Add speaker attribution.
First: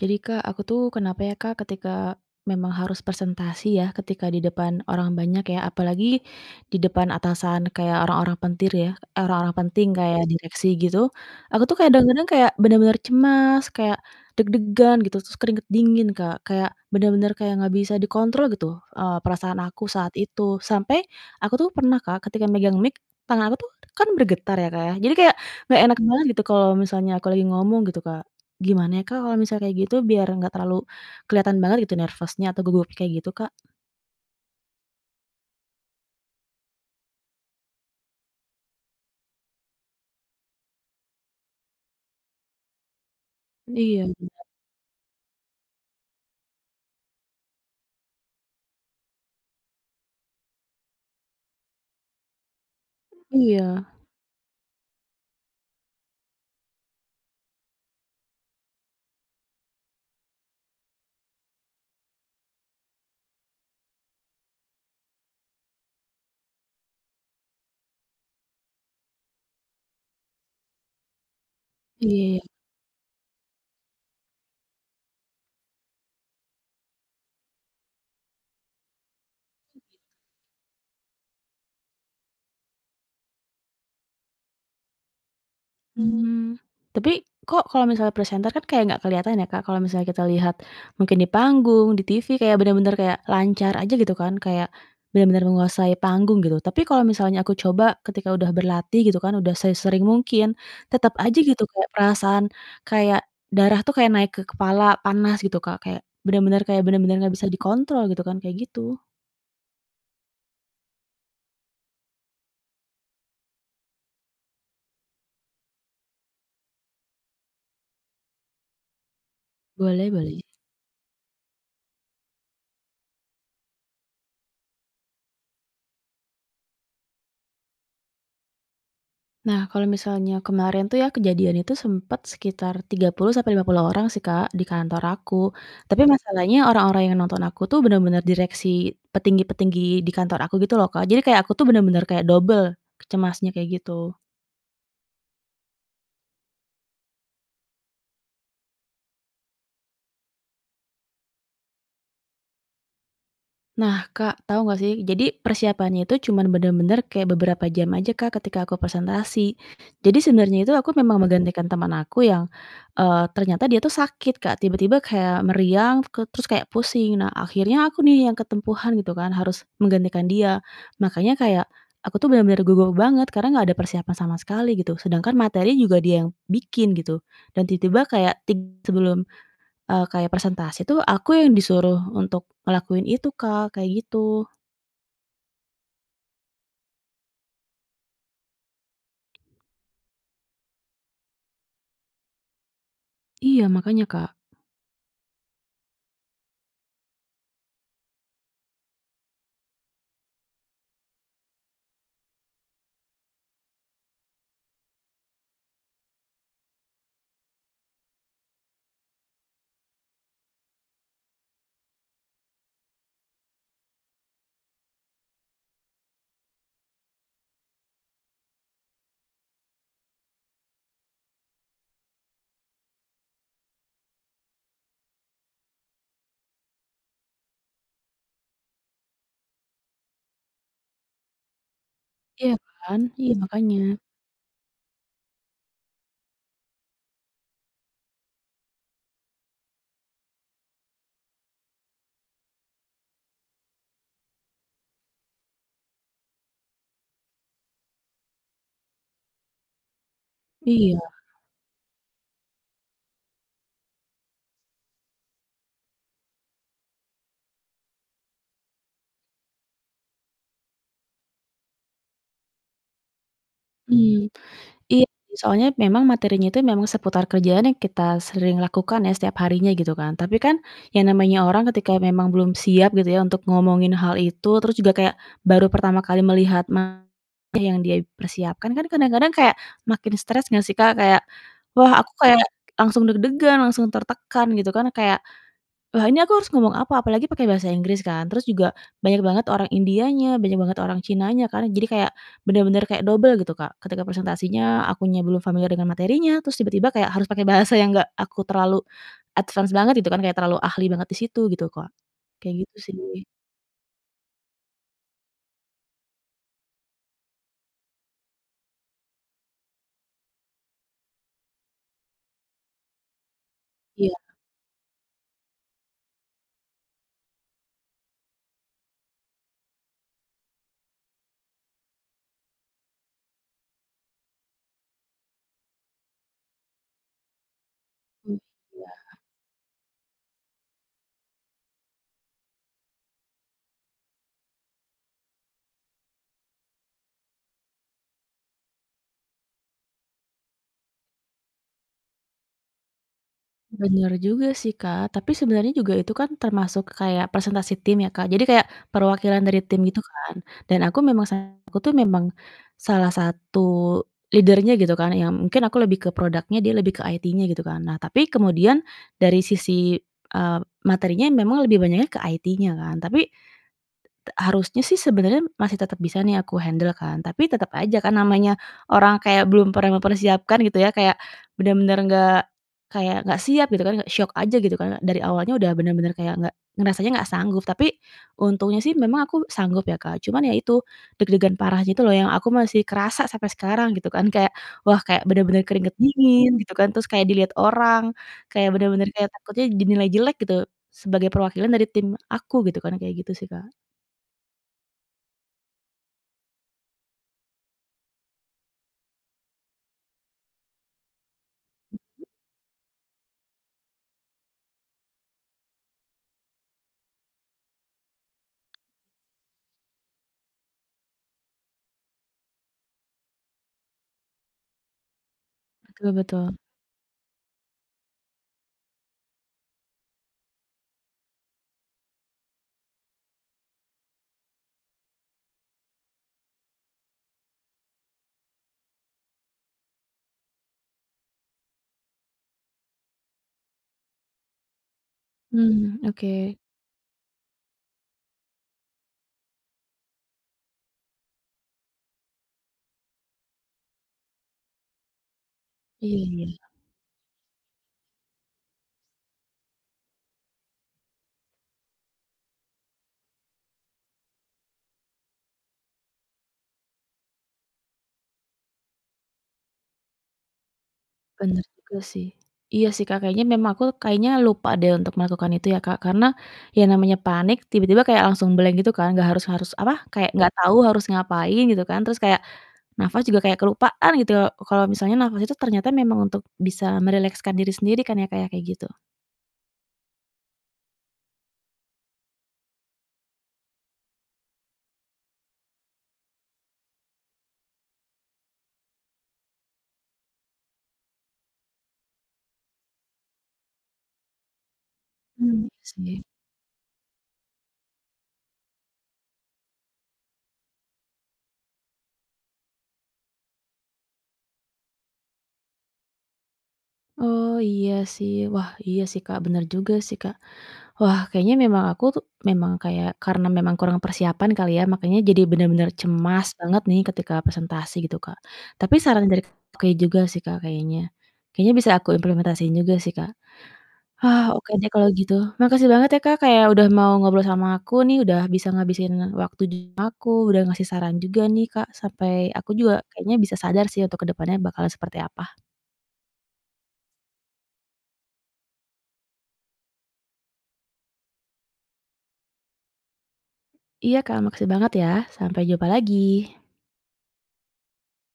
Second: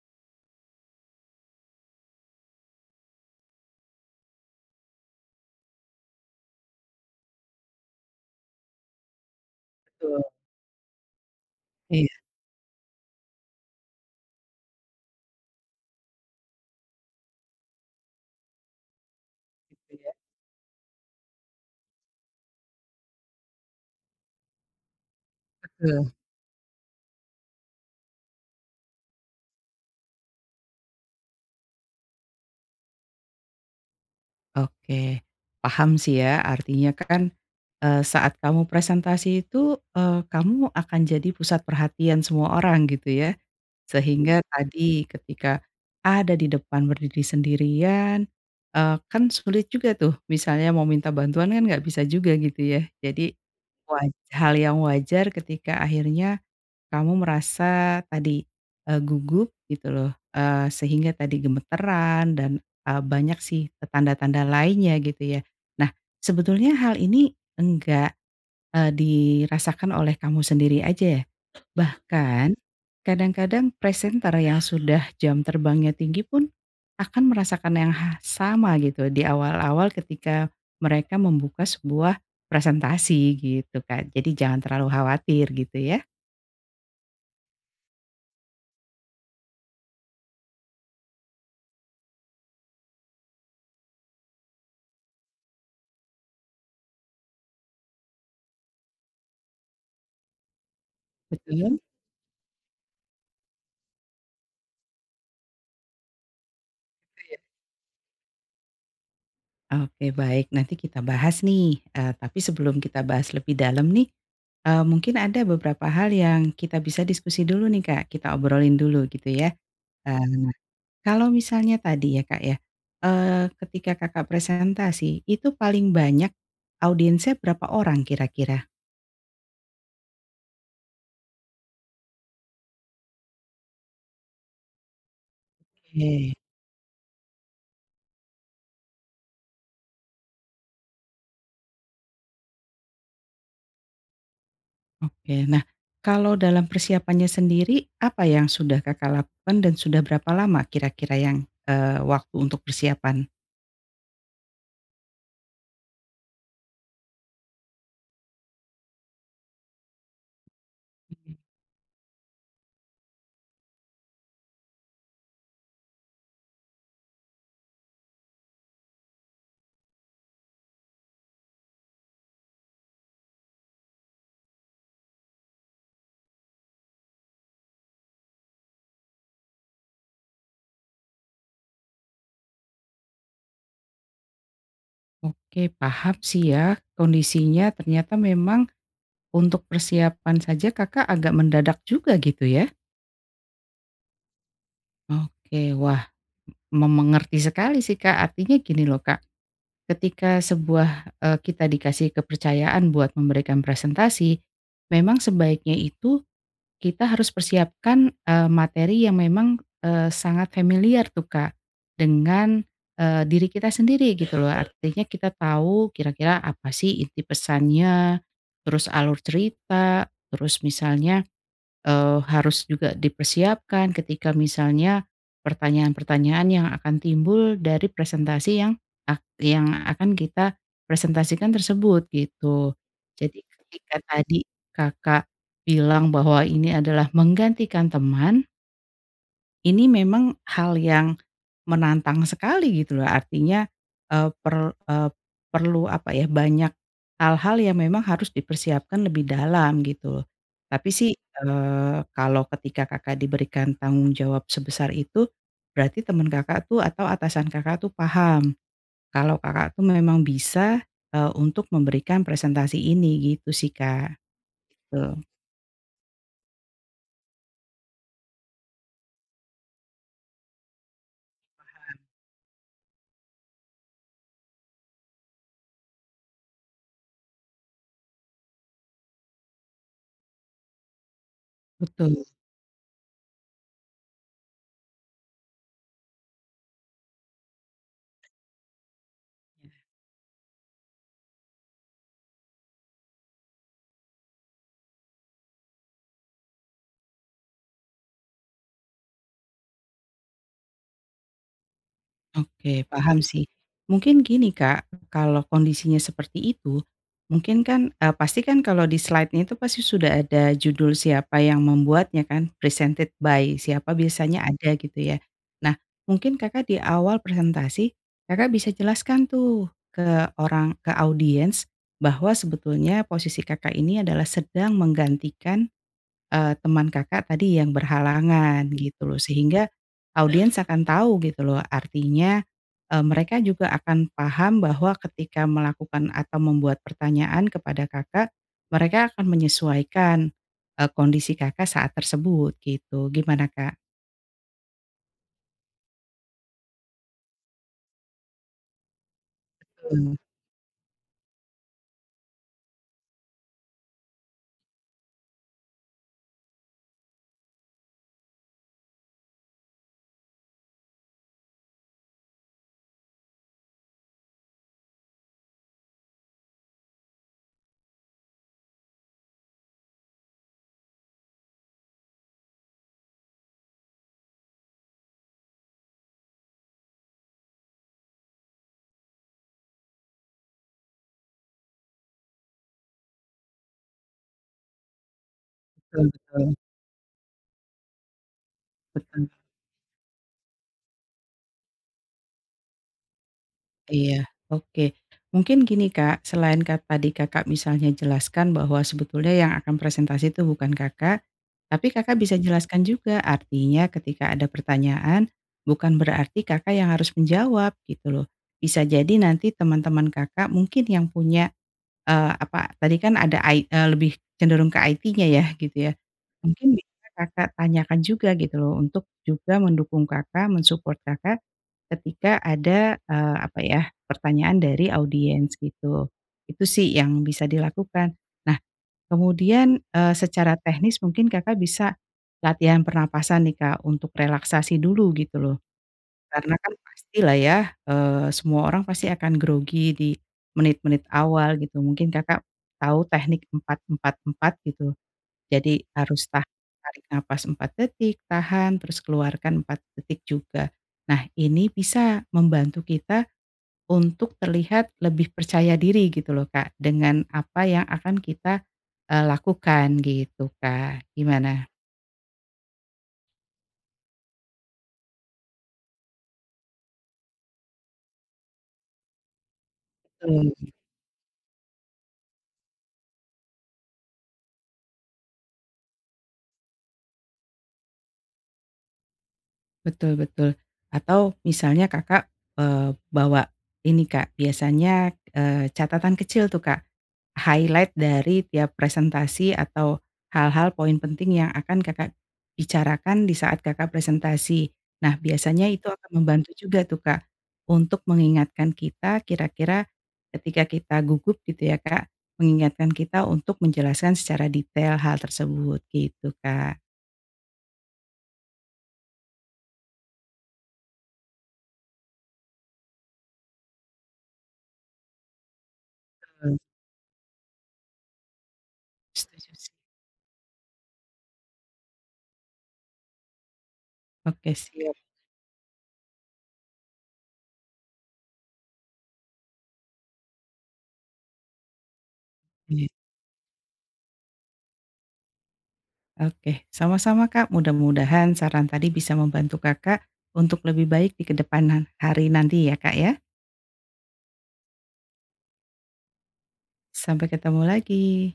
Speaker 1: Jadi Kak, aku tuh kenapa ya, Kak, ketika memang harus presentasi ya, ketika di depan orang banyak ya, apalagi di depan atasan kayak orang-orang pentir ya, eh, orang-orang penting
Speaker 2: Betul.
Speaker 1: kayak direksi gitu, aku tuh
Speaker 2: Iya.
Speaker 1: kadang-kadang kayak bener-bener cemas, kayak deg-degan gitu terus keringat dingin, Kak, kayak bener-bener kayak nggak bisa dikontrol gitu, eee, perasaan aku saat
Speaker 2: Iya.
Speaker 1: itu sampai aku tuh pernah, Kak, ketika megang mic tangan aku tuh kan bergetar ya, Kak, ya, jadi kayak nggak enak
Speaker 2: Betul.
Speaker 1: banget gitu kalau misalnya aku lagi ngomong gitu, Kak, gimana ya, Kak, kalau misal kayak gitu, biar enggak terlalu kelihatan banget gitu nervous-nya atau gugupnya kayak gitu, Kak?
Speaker 2: Oke paham sih ya, artinya kan, eee, saat kamu presentasi itu, eee, kamu akan jadi pusat perhatian semua orang gitu ya,
Speaker 1: Iya
Speaker 2: sehingga
Speaker 1: bener.
Speaker 2: tadi, ketika ada di depan berdiri sendirian, eee, kan sulit juga tuh misalnya mau minta bantuan kan nggak bisa juga gitu ya. Jadi
Speaker 1: Iya.
Speaker 2: waj hal yang wajar ketika akhirnya kamu merasa tadi, eee, gugup gitu loh, eee, sehingga tadi gemetaran dan, eee, banyak sih e tanda-tanda lainnya gitu ya, nah sebetulnya hal ini enggak, eee, dirasakan oleh kamu sendiri aja
Speaker 1: Iya, ya.
Speaker 2: bahkan kadang-kadang presenter yang sudah jam terbangnya tinggi pun akan merasakan yang ha sama gitu diawal-awal ketika mereka membuka sebuah presentasi, gitu, Kak. Jadi jangan terlalu khawatir gitu ya.
Speaker 1: Hmm, tapi kok kalau misalnya presenter kan kayak enggak kelihatan ya, Kak, kalau misalnya kita lihat mungkin di panggung, di TV, kayak bener-bener kayak lancar aja gitu kan, kayak bener-bener menguasai panggung gitu, tapi kalau misalnya aku coba ketika udah berlatih gitu kan, udah sesering mungkin tetap aja gitu
Speaker 2: Betul.
Speaker 1: kayak perasaan kayak darah tuh kayak naik ke kepala, panas gitu, Kak, kayak bener-bener kayak bener-bener nggak
Speaker 2: Iya.
Speaker 1: bisa dikontrol gitu kan, kayak gitu.
Speaker 2: Oke, baik nanti kita bahas nih, eee, tapi sebelum kita bahas lebih dalam nih, eee, mungkin ada beberapa hal yang kita bisa diskusi dulu nih, Kak, kita obrolin dulu gitu ya,
Speaker 1: Boleh
Speaker 2: eee,
Speaker 1: boleh.
Speaker 2: kalau misalnya tadi ya, Kak, ya, eee ketika Kakak presentasi itu paling banyak audiensnya berapa orang kira-kira?
Speaker 1: Nah, kalau misalnya kemarin tuh ya kejadian itu sempet sekitar 30 sampai 50 orang sih, Kak, di kantor aku, tapi
Speaker 2: Oke.
Speaker 1: masalahnya orang-orang yang nonton aku tuh bener-bener direksi petinggi-petinggi di kantor aku gitu loh, Kak, jadi kayak aku tuh bener-bener kayak dobel cemasnya, kayak gitu.
Speaker 2: Oke. Nah, kalau dalam persiapannya sendiri, apa yang sudah Kakak lakukan dan sudah berapa lama kira-kira yang, eee, waktu untuk persiapan?
Speaker 1: Nah, Kak, tahu enggak sih, jadi persiapannya itu cuman bener-bener kayak beberapa jam aja, Kak, ketika aku presentasi. Jadi sebenarnya itu, aku memang
Speaker 2: Mmm.
Speaker 1: menggantikan teman aku yang, eee, ternyata dia tuh sakit, Kak, tiba-tiba kayak meriang ke terus kayak pusing, nah akhirnya aku nih yang ketempuhan gitu kan harus menggantikan dia, makanya kayak, aku tuh bener-bener gugup banget, karena enggak ada persiapan sama sekali gitu sedangkan materi juga dia yang bikin gitu, dan tiba-tiba kayak tig sebelum, eee, kayak persentase tuh aku yang disuruh untuk ngelakuin itu, Kak, kayak gitu.
Speaker 2: Oke paham sih ya, kondisinya ternyata memang untuk persiapan saja, Kakak agak mendadak juga gitu ya.
Speaker 1: Iya, makanya, Kak.
Speaker 2: Oke, wah m me mengerti sekali sih, Kak, artinya gini loh, Kak, ketika sebuah, eee, kita dikasih kepercayaan buat memberikan presentasi, memang sebaiknya itu, kita harus persiapkan, eee, materi yang memang, eee, sangat familiar tuh, Kak dengan, eee, diri kita sendiri gitu loh, artinya kita tau kira-kira apa sih inti pesannya, terus alur cerita, terus misalnya, eee, harus juga dipersiapkan ketika misalnya pertanyaan-pertanyaan yang akan timbul dari presentasi yang ak yang akan kita presentasikan tersebut
Speaker 1: Iya
Speaker 2: gitu.
Speaker 1: kan, iya
Speaker 2: Jadi,
Speaker 1: makanya.
Speaker 2: ketika tadi Kakak bilang bahwa ini adalah menggantikan teman ini memang hal yang menantang sekali gitu loh, artinya, eee, per eee, perlu apa ya, banyak hal-hal yang memang harus dipersiapkan lebih dalam gitu, tapi
Speaker 1: Iya.
Speaker 2: sih, eee, kalau ketika Kakak diberikan tanggung jawab sebesar itu, berarti teman Kakak tuh atau atasan Kakak tuh paham, kalau Kakak tuh memang bisa, eee, untuk memberikan presentasi ini, gitu sih, Kak.
Speaker 1: Hmm, iya
Speaker 2: Betul.
Speaker 1: soalnya memang materinya itu memang seputar kerjaan yang kita sering lakukan ya setiap harinya gitu kan, tapi kan yang namanya orang ketika
Speaker 2: Paham.
Speaker 1: memang belum siap gitu ya untuk ngomongin hal itu, terus juga kayak baru pertama kali melihat materi yang dia persiapkan, kan kadang-kadang kayak makin stres nggak sih Kak, kayak wah aku
Speaker 2: Betul.
Speaker 1: kayak langsung deg-degan langsung tertekan gitu kan, kayak ,"Wah ini aku harus ngomong apa," apalagi pakai Bahasa Inggris kan terus juga banyak banget orang Indianya, banyak banget orang Cinanya kan jadi kayak bener-bener kayak dobel gitu, Kak, ketika presentasinya akunya belum familiar dengan materinya, terus tiba-tiba kayak harus pakai bahasa yang enggak aku terlalu advance banget gitu kan, kayak terlalu ahli banget di situ gitu, Kak, kayak gitu
Speaker 2: Oke
Speaker 1: sih.
Speaker 2: paham sih, mungkin gini, Kak, kalau kondisinya seperti itu, mungkin kan, eee, pastikan kalau di slidenya itu pasti sudah ada judul siapa yang membuatnya kan, presented by siapa
Speaker 1: Iya.
Speaker 2: biasanya ada gitu ya. Nah, mungkin Kakak di awal presentasi, Kakak bisa jelaskan tuh ke orang ke audiens bahwa sebetulnya posisi Kakak ini adalah sedang menggantikan, eee, teman Kakak tadi yang
Speaker 1: Hmm,
Speaker 2: berhalangan
Speaker 1: iya.
Speaker 2: gitu loh, sehingga audiens akan tahu gitu loh, artinya eee, mereka juga akan paham bahwa ketika melakukan atau membuat pertanyaan kepada Kakak mereka akan menyesuaikan, eee, kondisi Kakak saat tersebut gitu, gimana, Kak?
Speaker 1: Bener juga sih, Kak, tapi sebenarnya juga itu kan termasuk kayak presentasi tim ya, Kak, jadi kayak perwakilan dari tim gitu
Speaker 2: Betul.
Speaker 1: kan dan aku memang salah satu tuh, memang salah satu leader-nya gitu kan yang mungkin aku lebih ke produknya dia lebih ke IT-nya gitu kan. Nah tapi kemudian dari sisi, eee, materinya memang lebih banyaknya ke IT-nya kan, tapi t t harusnya sih sebenarnya masih tetap bisa nih aku handle kan tapi tetap aja kan namanya orang kayak belum pernah mempersiapkan gitu ya, kayak bener-bener nggak kayak nggak siap gitu kan shock aja gitu kan, dari awalnya udah bener-bener kayak nggak ngerasanya nggak sanggup, tapi untungnya sih memang aku sanggup ya, Kak, cuman ya itu deg-degan parah gitu loh, yang aku masih kerasa sampai sekarang gitu kan, kayak wah kayak bener-bener keringat
Speaker 2: Betul
Speaker 1: dingin
Speaker 2: betul.
Speaker 1: gitu kan, terus kayak dilihat orang, kayak bener-bener kayak
Speaker 2: [unintelligible]
Speaker 1: takutnya dinilai jelek gitu sebagai perwakilan dari tim aku gitu kan, kayak gitu sih, Kak.
Speaker 2: Iya oke mungkin gini, Kak, selain kan tadi Kakak misalnya jelaskan bahwa sebetulnya yang akan presentasi itu bukan Kakak, tapi Kakak bisa jelaskan juga, artinya ketika ada pertanyaan bukan berarti Kakak yang harus menjawab gitu loh, bisa jadi nanti teman-teman Kakak mungkin yang punya, eee, apa tadi kan ada ai eee, lebih cenderung ke IT-nya ya gitu ya,
Speaker 1: Betul betul.
Speaker 2: mungkin bisa Kakak tanyakan juga gitu loh, untuk juga mendukung Kakak, men-support Kakak ketika ada, eee, apa ya pertanyaan dari audiens gitu. Itu sih yang bisa dilakukan, nah kemudian, eee, secara teknis mungkin Kakak bisa latihan pernapasan nih, Kak, untuk relaksasi dulu gitu loh,
Speaker 1: Hmm,
Speaker 2: karena
Speaker 1: oke.
Speaker 2: kan pastilah ya, eee, semua orang pasti akan grogi di menit-menit awal gitu, mungkin Kakak tahu teknik 4- 4- 4 gitu, jadi harus tah
Speaker 1: Iya.
Speaker 2: tarik napas 4 detik, tahan, terus keluarkan 4 detik juga, nah ini bisa membantu kita untuk terlihat lebih percaya diri gitu loh, Kak, dengan apa yang akan kita, eee, lakukan gitu, Kak,
Speaker 1: Bener
Speaker 2: gimana?
Speaker 1: juga sih, iya sih, Kak, kayaknya memang aku kayaknya lupa deh untuk melakukan itu ya, Kak, karena ya namanya panik, tiba-tiba kayak langsung blank gitu kan, enggak harus harus apa, kayak enggak
Speaker 2: Betul.
Speaker 1: tahu harus ngapain gitu kan. Terus kayak nafas juga kayak kelupaan gitu, kalau misalnya nafas itu ternyata memang untuk bisa merilekskan diri sendiri kan ya, Kak, ya, kayak gitu.
Speaker 2: Betul betul atau misalnya Kakak, eee, bawa ini ,Kak, biasanya eee catatan kecil tuh, Kak, highlight dari tiap presentasi atau hal-hal, poin penting yang akan Kakak bicarakan disaat Kakak presentasi. Nah, biasanya
Speaker 1: Heeh,
Speaker 2: itu akan
Speaker 1: sih.
Speaker 2: membantu juga tuh, Kak, untuk mengingatkan kita, kira-kira ketika kita gugup gitu ya, Kak, mengingatkan kita untuk menjelaskan secara detail hal tersebut, gitu, Kak.
Speaker 1: Oh iya sih, wah iya sih, Kak, bener juga sih, Kak. Wah kayaknya memang aku tuh, memang kayak karena memang kurang persiapan kali ya, makanya jadi benar-benar cemas
Speaker 2: Betul.
Speaker 1: banget nih ketika presentasi gitu, Kak, tapi saran
Speaker 2: Setuju
Speaker 1: dari [unintelligible]
Speaker 2: sih.
Speaker 1: oke juga sih, Kak, kayaknya, kayaknya bisa aku implementasiin juga sih, Kak. Hah,
Speaker 2: Oke
Speaker 1: oke deh
Speaker 2: siap.
Speaker 1: kalau gitu, makasih banget ya, Kak, kayak udah mau ngobrol sama aku nih, udah bisa ngabisin waktu [unintelligible] aku, udah ngasih saran juga nih, Kak, sampai aku
Speaker 2: [unintelligible]
Speaker 1: juga kayaknya bisa sadar sih untuk kedepannya bakal seperti apa.
Speaker 2: Oke, sama-sama, Kak, mudah-mudahan saran tadi bisa membantu Kakak, untuk lebih baik di kedepan han hari nanti ya, Kak, ya.
Speaker 1: Iya, Kak, makasih banget ya. Sampai jumpa lagi.
Speaker 2: Sampai ketemu lagi.